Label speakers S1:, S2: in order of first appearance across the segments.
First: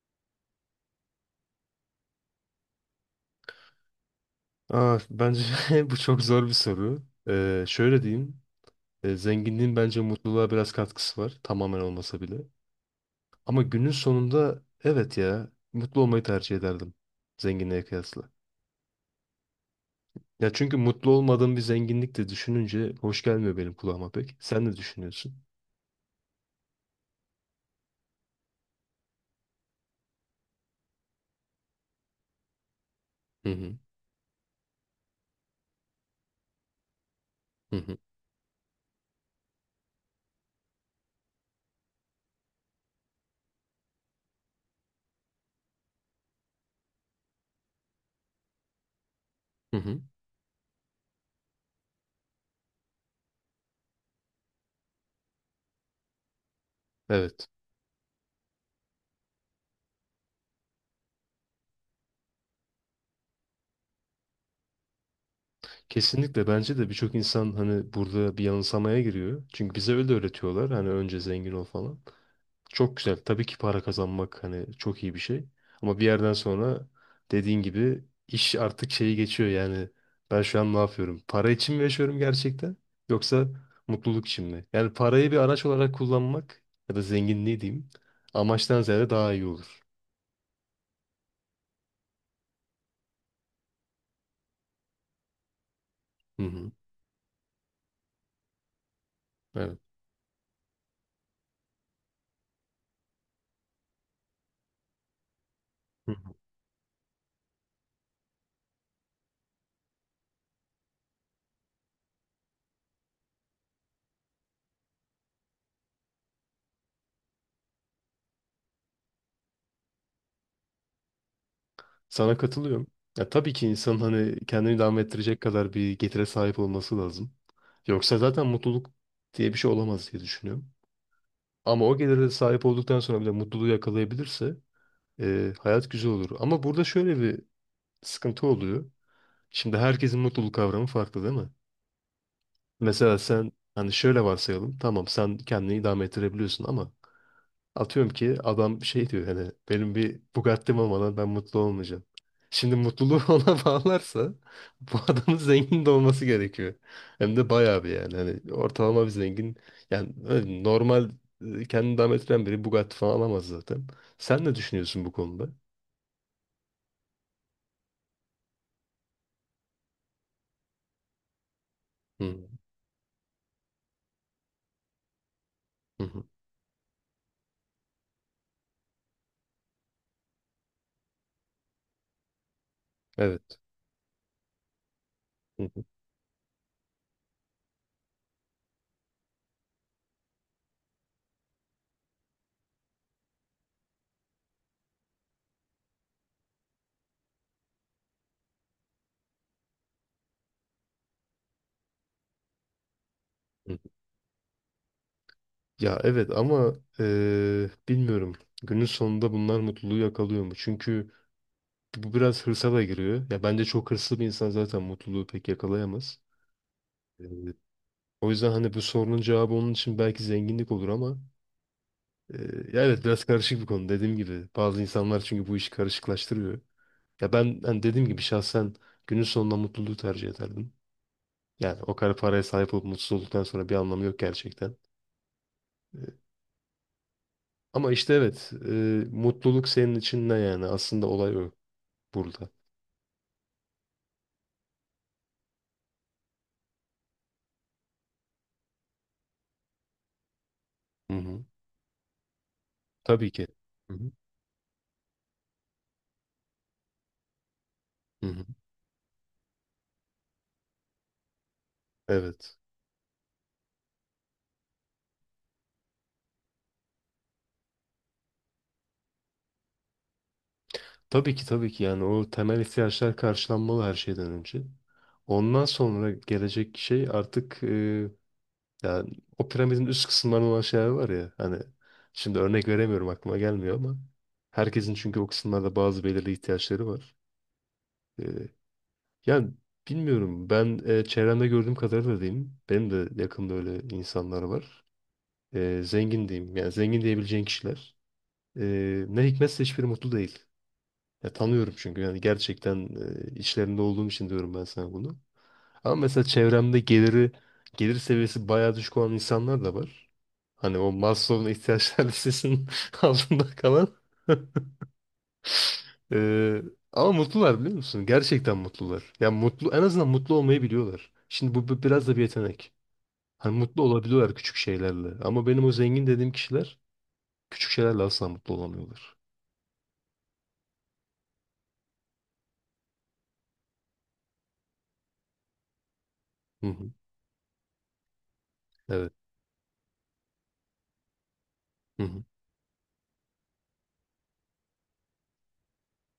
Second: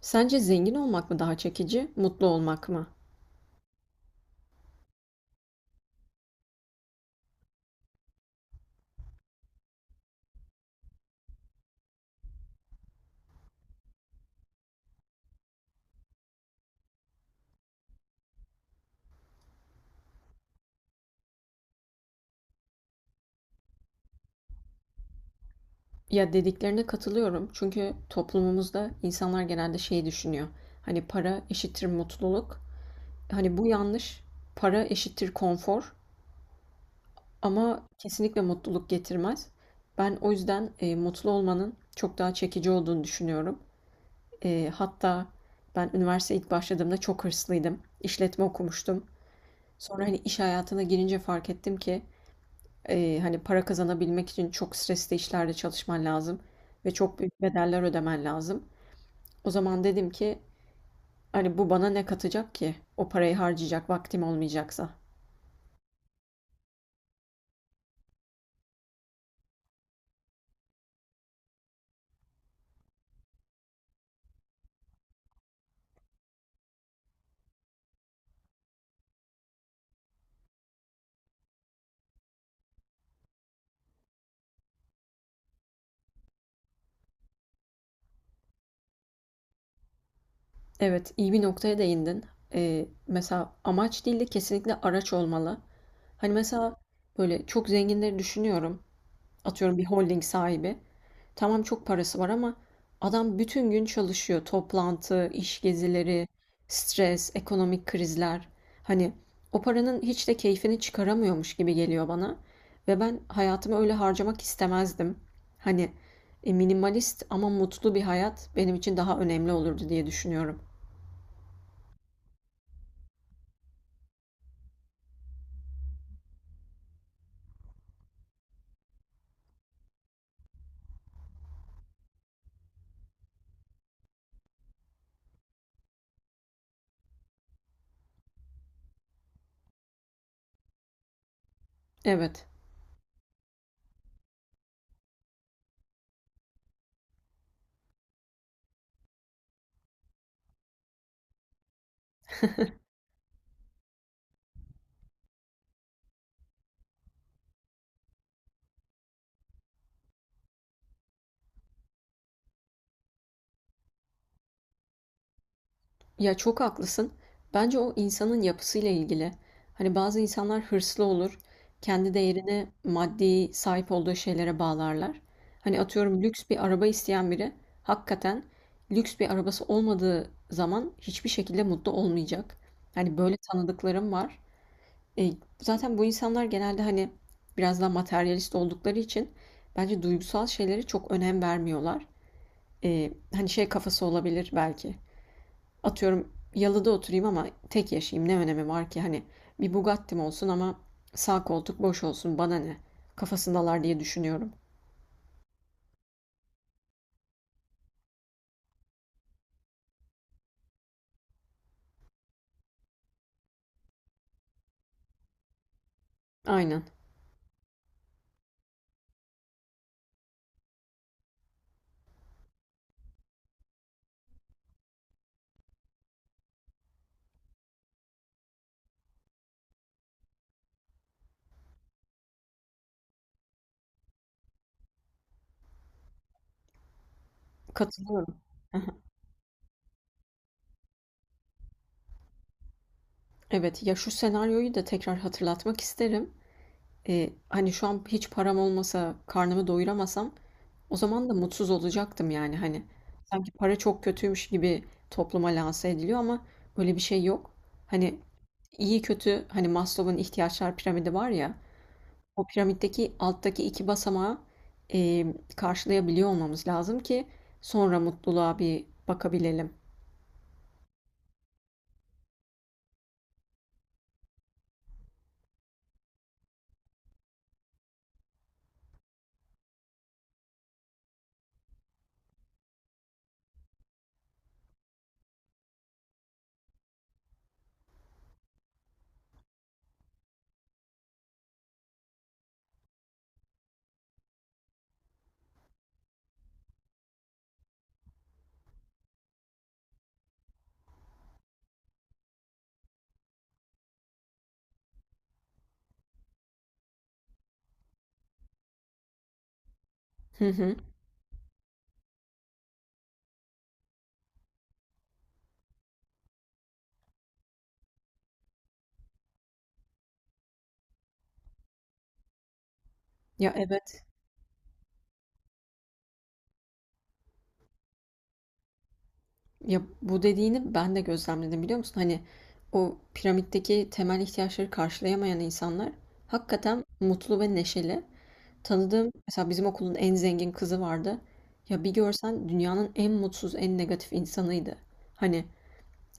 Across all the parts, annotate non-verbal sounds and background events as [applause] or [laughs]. S1: Sence zengin olmak mı daha çekici, mutlu olmak mı?
S2: Bence [laughs] bu çok zor bir soru. Şöyle diyeyim. Zenginliğin bence mutluluğa biraz katkısı var. Tamamen olmasa bile. Ama günün sonunda evet ya mutlu olmayı tercih ederdim. Zenginliğe kıyasla. Ya çünkü mutlu olmadığım bir zenginlik de düşününce hoş gelmiyor benim kulağıma pek. Sen ne düşünüyorsun?
S1: Ya dediklerine katılıyorum çünkü toplumumuzda insanlar genelde şey düşünüyor. Hani para eşittir mutluluk.
S2: Hı
S1: Hani bu
S2: hı.
S1: yanlış. Para eşittir konfor
S2: Hı
S1: ama
S2: hı.
S1: kesinlikle mutluluk getirmez. Ben o yüzden mutlu olmanın çok daha çekici olduğunu düşünüyorum. Hatta ben üniversiteye ilk başladığımda çok hırslıydım. İşletme okumuştum.
S2: Hı hı.
S1: Sonra hani iş hayatına girince fark ettim ki hani para kazanabilmek için çok stresli işlerde çalışman lazım ve çok büyük
S2: Evet.
S1: bedeller ödemen lazım. O zaman dedim ki hani bu bana ne katacak ki? O parayı harcayacak vaktim olmayacaksa.
S2: Kesinlikle bence de birçok insan hani burada bir yanılsamaya giriyor. Çünkü bize öyle öğretiyorlar. Hani önce zengin ol falan. Çok güzel. Tabii ki para kazanmak hani çok iyi bir şey. Ama bir yerden sonra dediğin gibi iş artık şeyi geçiyor yani. Ben şu an ne yapıyorum? Para için mi yaşıyorum gerçekten? Yoksa mutluluk için mi? Yani parayı bir araç olarak kullanmak ya da zenginliği diyeyim amaçtan ziyade daha iyi olur.
S1: Evet, iyi bir noktaya değindin. Mesela amaç değil de kesinlikle araç olmalı. Hani
S2: Hı hı.
S1: mesela böyle çok zenginleri düşünüyorum. Atıyorum
S2: Evet.
S1: bir holding sahibi. Tamam çok parası var ama adam bütün gün çalışıyor. Toplantı, iş
S2: Hı
S1: gezileri,
S2: hı.
S1: stres, ekonomik krizler. Hani o paranın hiç de keyfini çıkaramıyormuş gibi geliyor bana. Ve ben hayatımı öyle harcamak istemezdim. Hani minimalist ama mutlu bir hayat benim için daha önemli olurdu diye düşünüyorum.
S2: Sana katılıyorum. Ya tabii ki insanın hani kendini devam ettirecek kadar bir getire sahip olması lazım. Yoksa zaten mutluluk diye bir şey olamaz diye düşünüyorum. Ama o gelire sahip olduktan sonra bile mutluluğu yakalayabilirse hayat güzel olur. Ama burada şöyle bir sıkıntı oluyor. Şimdi herkesin mutluluk kavramı farklı değil mi?
S1: Evet.
S2: Mesela sen hani şöyle varsayalım. Tamam sen kendini idame ettirebiliyorsun ama atıyorum ki adam şey diyor hani benim bir Bugatti'm olmadan ben mutlu olmayacağım. Şimdi mutluluğu [laughs] ona bağlarsa bu adamın zengin de olması gerekiyor. Hem de bayağı bir yani. Hani ortalama bir zengin yani öyle normal kendini devam ettiren biri Bugatti falan alamaz zaten. Sen ne düşünüyorsun bu konuda?
S1: Ya çok haklısın. Bence o insanın yapısıyla ilgili. Hani bazı insanlar hırslı olur. Kendi
S2: Hı
S1: değerini maddi sahip olduğu şeylere bağlarlar. Hani
S2: hı.
S1: atıyorum
S2: Hı.
S1: lüks bir araba isteyen biri hakikaten lüks bir arabası olmadığı zaman hiçbir şekilde mutlu olmayacak. Hani böyle
S2: Evet.
S1: tanıdıklarım var. E,
S2: Hı hı,
S1: Zaten bu insanlar genelde hani biraz daha materyalist oldukları için bence duygusal şeylere çok önem vermiyorlar. Hani şey kafası olabilir belki. Atıyorum yalıda oturayım ama tek yaşayayım ne önemi var ki hani bir Bugatti'm olsun ama sağ koltuk boş olsun bana ne
S2: hı.
S1: kafasındalar diye düşünüyorum.
S2: Ya evet ama bilmiyorum. Günün sonunda bunlar mutluluğu yakalıyor mu? Çünkü bu biraz hırsa da giriyor. Ya bence çok hırslı bir insan zaten mutluluğu pek yakalayamaz.
S1: Aynen
S2: Ee, O yüzden hani bu sorunun cevabı onun için belki zenginlik olur ama e, ya evet biraz karışık bir konu dediğim gibi. Bazı insanlar çünkü bu işi karışıklaştırıyor. Ya ben hani dediğim gibi şahsen günün sonunda mutluluğu tercih ederdim. Yani o kadar paraya sahip olup mutsuz olduktan sonra bir anlamı yok gerçekten. E, ama işte
S1: katılıyorum.
S2: evet
S1: [laughs]
S2: mutluluk senin için ne yani? Aslında olay o burada.
S1: Evet ya şu senaryoyu da tekrar hatırlatmak isterim. Hani şu an hiç param olmasa karnımı doyuramasam o
S2: Hı
S1: zaman da
S2: hı.
S1: mutsuz olacaktım yani hani
S2: Tabii ki.
S1: sanki para
S2: Hı
S1: çok
S2: hı.
S1: kötüymüş gibi topluma lanse ediliyor ama öyle bir şey yok. Hani
S2: Hı hı.
S1: iyi kötü hani Maslow'un ihtiyaçlar piramidi var ya. O
S2: Evet.
S1: piramitteki alttaki iki basamağı e, karşılayabiliyor olmamız lazım ki sonra mutluluğa bir bakabilelim.
S2: Tabii ki tabii ki yani o temel ihtiyaçlar karşılanmalı her şeyden önce. Ondan sonra gelecek şey artık yani o piramidin üst kısımlarında olan şeyler var ya hani şimdi örnek veremiyorum aklıma gelmiyor ama herkesin çünkü o kısımlarda bazı belirli ihtiyaçları var. E, yani bilmiyorum ben çevremde gördüğüm kadarıyla diyeyim benim de yakında öyle insanlar var. Zengin diyeyim yani zengin diyebileceğin kişiler ne hikmetse hiçbiri mutlu değil. Ya tanıyorum çünkü yani gerçekten içlerinde olduğum için diyorum ben sana bunu. Ama mesela çevremde gelir seviyesi bayağı düşük olan insanlar da var.
S1: Hı hı.
S2: Hani o Maslow'un ihtiyaçlar listesinin [laughs] altında kalan. [laughs] E, ama mutlular biliyor musun? Gerçekten mutlular. Ya mutlu en azından mutlu olmayı biliyorlar. Şimdi bu biraz da bir yetenek.
S1: Ya
S2: Hani mutlu
S1: evet.
S2: olabiliyorlar küçük şeylerle. Ama benim o zengin dediğim kişiler küçük şeylerle asla mutlu olamıyorlar.
S1: Ya bu dediğini ben de gözlemledim biliyor musun? Hani o piramitteki temel ihtiyaçları karşılayamayan insanlar
S2: Hı
S1: hakikaten
S2: hı.
S1: mutlu ve neşeli. Tanıdığım
S2: Evet.
S1: mesela bizim okulun en zengin kızı vardı. Ya bir
S2: Hı hı.
S1: görsen dünyanın en mutsuz, en negatif insanıydı. Hani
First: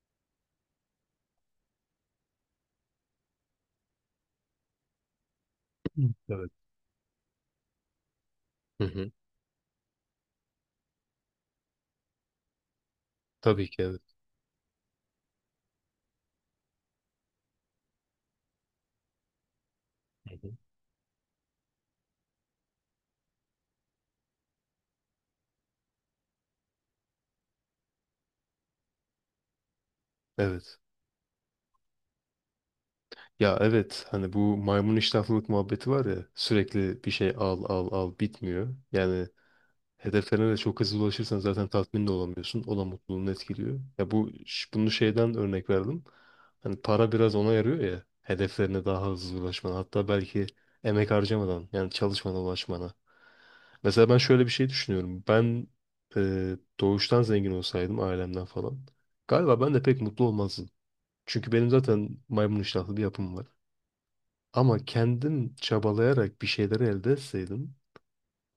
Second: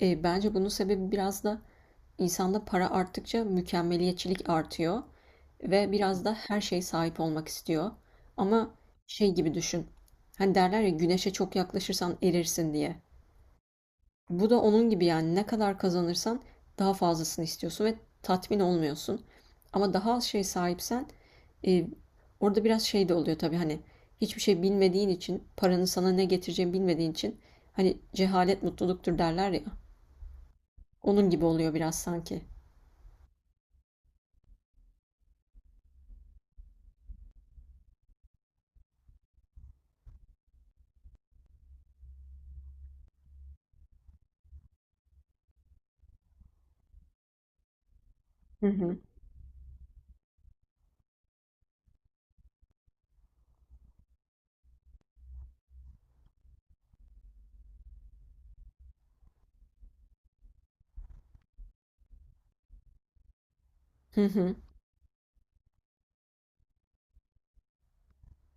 S1: Bence bunun sebebi biraz da insanda para arttıkça mükemmeliyetçilik artıyor
S2: [clears throat]
S1: ve
S2: Hı.
S1: biraz da
S2: Evet.
S1: her şeye sahip olmak istiyor. Ama
S2: Hı hı.
S1: şey gibi düşün. Hani derler ya güneşe çok yaklaşırsan erirsin diye.
S2: Tabii ki evet.
S1: Bu da onun gibi yani ne kadar kazanırsan daha fazlasını istiyorsun ve tatmin olmuyorsun. Ama daha az
S2: Hı
S1: şey
S2: hı.
S1: sahipsen e, orada biraz şey de oluyor tabii hani hiçbir şey bilmediğin için paranın sana ne getireceğini bilmediğin için hani cehalet mutluluktur derler ya.
S2: Evet.
S1: Onun gibi oluyor biraz sanki.
S2: Ya evet hani bu maymun iştahlılık muhabbeti var ya sürekli bir şey al al al bitmiyor. Yani hedeflerine de çok hızlı ulaşırsan zaten tatmin de olamıyorsun. O da mutluluğunu etkiliyor. Ya bu bunu şeyden örnek verdim. Hani para biraz ona yarıyor ya
S1: Hı
S2: hedeflerine
S1: hı.
S2: daha hızlı ulaşmana hatta belki emek harcamadan yani çalışmana ulaşmana. Mesela ben şöyle bir şey düşünüyorum. Ben doğuştan zengin olsaydım ailemden falan galiba ben de pek mutlu olmazdım. Çünkü benim zaten maymun iştahlı bir yapım var.
S1: Hı hı.
S2: Ama kendin çabalayarak bir şeyleri elde etseydin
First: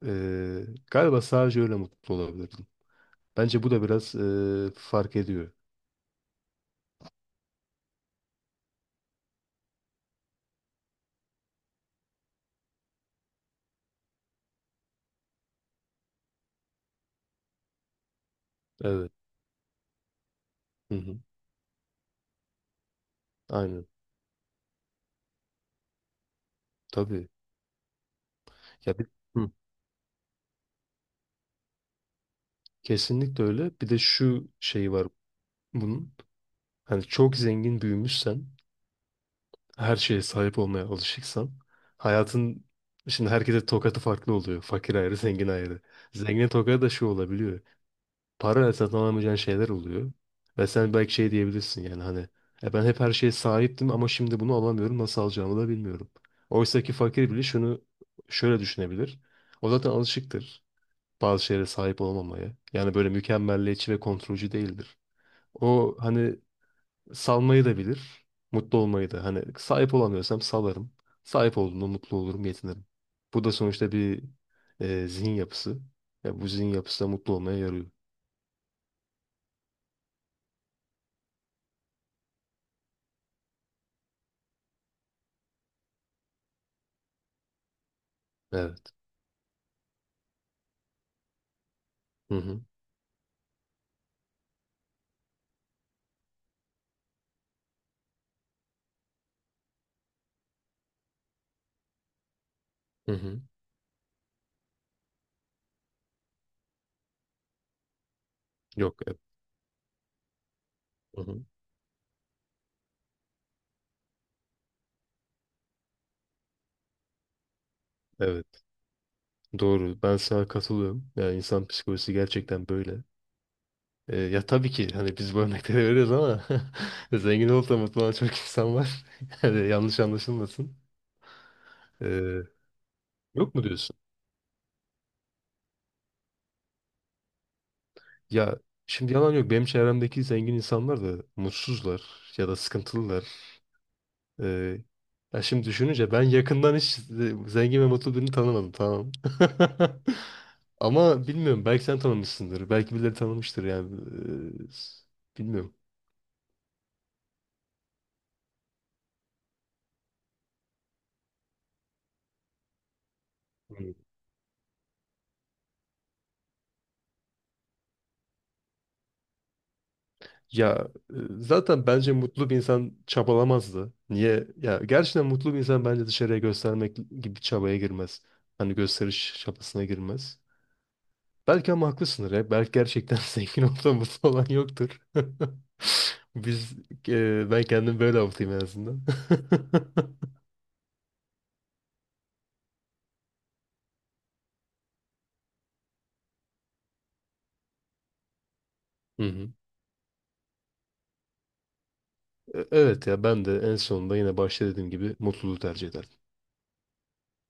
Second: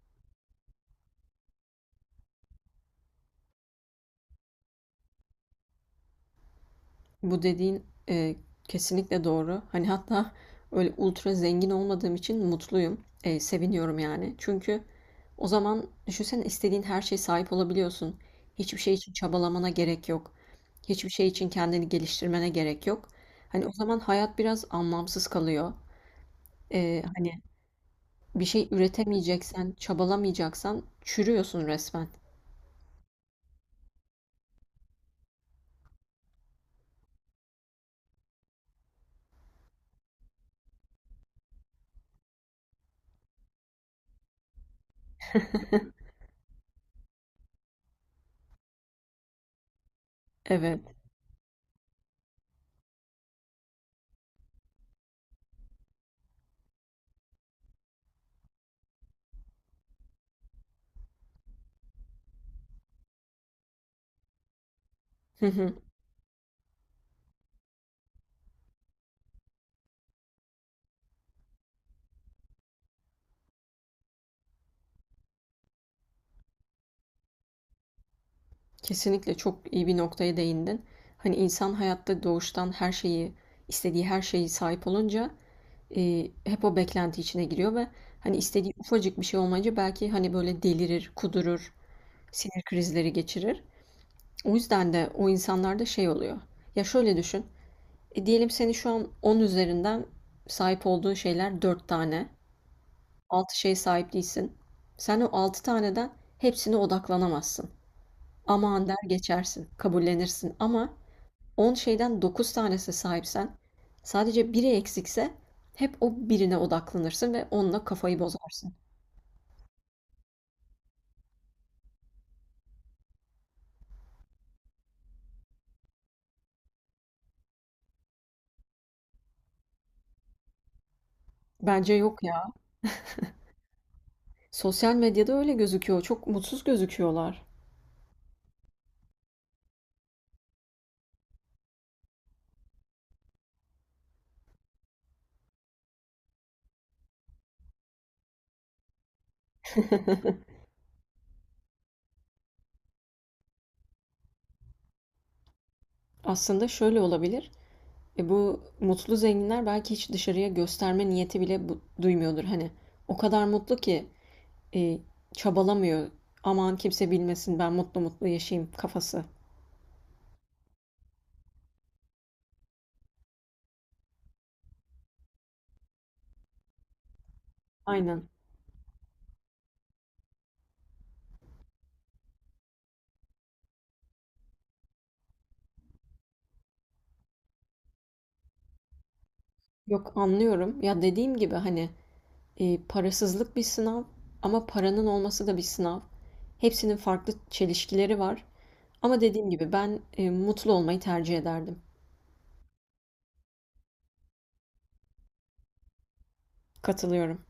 S2: eee, galiba sadece öyle mutlu olabilirdin. Bence bu da biraz fark ediyor.
S1: Bu dediğin e, kesinlikle doğru. Hani hatta öyle ultra zengin olmadığım için mutluyum. Seviniyorum yani. Çünkü o zaman düşünsene istediğin her şeye sahip olabiliyorsun. Hiçbir şey için
S2: Evet.
S1: çabalamana gerek yok.
S2: Hı
S1: Hiçbir
S2: hı.
S1: şey için kendini geliştirmene gerek yok. Hani o
S2: Aynen.
S1: zaman hayat biraz anlamsız kalıyor.
S2: Tabii.
S1: Hani bir şey
S2: Ya bir, hı,
S1: üretemeyeceksen, çabalamayacaksan çürüyorsun resmen.
S2: kesinlikle öyle. Bir de şu şey var bunun. Hani çok zengin büyümüşsen, her şeye sahip olmaya alışıksan, hayatın şimdi herkese tokatı farklı oluyor. Fakir ayrı, zengin ayrı.
S1: [laughs]
S2: Zengin tokadı da şu olabiliyor. Para satın alamayacağın şeyler oluyor. Ve
S1: Evet.
S2: sen belki şey diyebilirsin yani hani ben hep her şeye sahiptim ama şimdi bunu alamıyorum nasıl alacağımı da bilmiyorum. Oysa ki fakir bile şunu şöyle düşünebilir. O zaten alışıktır bazı şeylere sahip olmamaya. Yani böyle mükemmelliyetçi ve kontrolcü değildir.
S1: [laughs]
S2: O hani salmayı da bilir, mutlu olmayı da. Hani sahip olamıyorsam salarım. Sahip olduğumda mutlu olurum, yetinirim. Bu da sonuçta bir zihin yapısı. Ya bu zihin yapısı da mutlu olmaya yarıyor.
S1: Kesinlikle çok iyi bir noktaya değindin. Hani insan hayatta doğuştan her şeyi, istediği her şeyi sahip olunca hep o beklenti içine giriyor ve hani istediği
S2: Evet.
S1: ufacık bir şey olmayınca belki hani böyle delirir, kudurur,
S2: Hı hı.
S1: sinir krizleri geçirir. O yüzden de o insanlarda şey oluyor. Ya şöyle düşün. Diyelim seni şu an 10 üzerinden sahip olduğun şeyler 4 tane.
S2: Hı hı.
S1: 6 şeye sahip değilsin. Sen o 6 taneden hepsine odaklanamazsın. Aman der
S2: Yok.
S1: geçersin, kabullenirsin ama
S2: Hı hı.
S1: 10 şeyden 9 tanesine sahipsen, sadece biri eksikse hep o birine odaklanırsın ve onunla kafayı
S2: Evet.
S1: bozarsın.
S2: Doğru. Ben sana katılıyorum. Yani insan psikolojisi gerçekten böyle. Ya tabii ki hani biz bu örnekleri veriyoruz ama [laughs] zengin olup da mutlu olan çok insan var. [laughs] Yani yanlış anlaşılmasın.
S1: Bence yok
S2: E,
S1: ya.
S2: yok mu diyorsun?
S1: Sosyal medyada öyle gözüküyor. Çok mutsuz gözüküyorlar.
S2: Ya şimdi yalan yok. Benim çevremdeki zengin insanlar da mutsuzlar ya da sıkıntılılar. Ee, ya şimdi düşününce ben yakından hiç zengin ve mutlu birini tanımadım tamam. [laughs] Ama bilmiyorum belki sen tanımışsındır. Belki birileri tanımıştır yani. Bilmiyorum.
S1: Aslında şöyle olabilir. E bu mutlu zenginler belki hiç dışarıya gösterme niyeti bile duymuyordur. Hani o kadar mutlu
S2: Hmm.
S1: ki e, çabalamıyor. Aman kimse bilmesin ben mutlu mutlu yaşayayım kafası.
S2: Ya zaten bence mutlu bir insan çabalamazdı. Niye? Ya gerçekten mutlu bir insan bence dışarıya göstermek gibi bir çabaya girmez.
S1: Aynen.
S2: Hani gösteriş çabasına girmez. Belki ama haklısındır ya. Belki gerçekten [laughs] zengin olsa mutlu olan yoktur. [laughs] Biz ben kendim böyle avutayım en azından. [laughs]
S1: Yok anlıyorum. Ya dediğim gibi hani parasızlık bir sınav ama paranın olması da bir sınav. Hepsinin farklı çelişkileri var ama
S2: Hı
S1: dediğim
S2: hı.
S1: gibi ben, mutlu olmayı tercih ederdim.
S2: Evet ya ben de en sonunda yine başta dediğim gibi mutluluğu tercih ederim.
S1: Katılıyorum.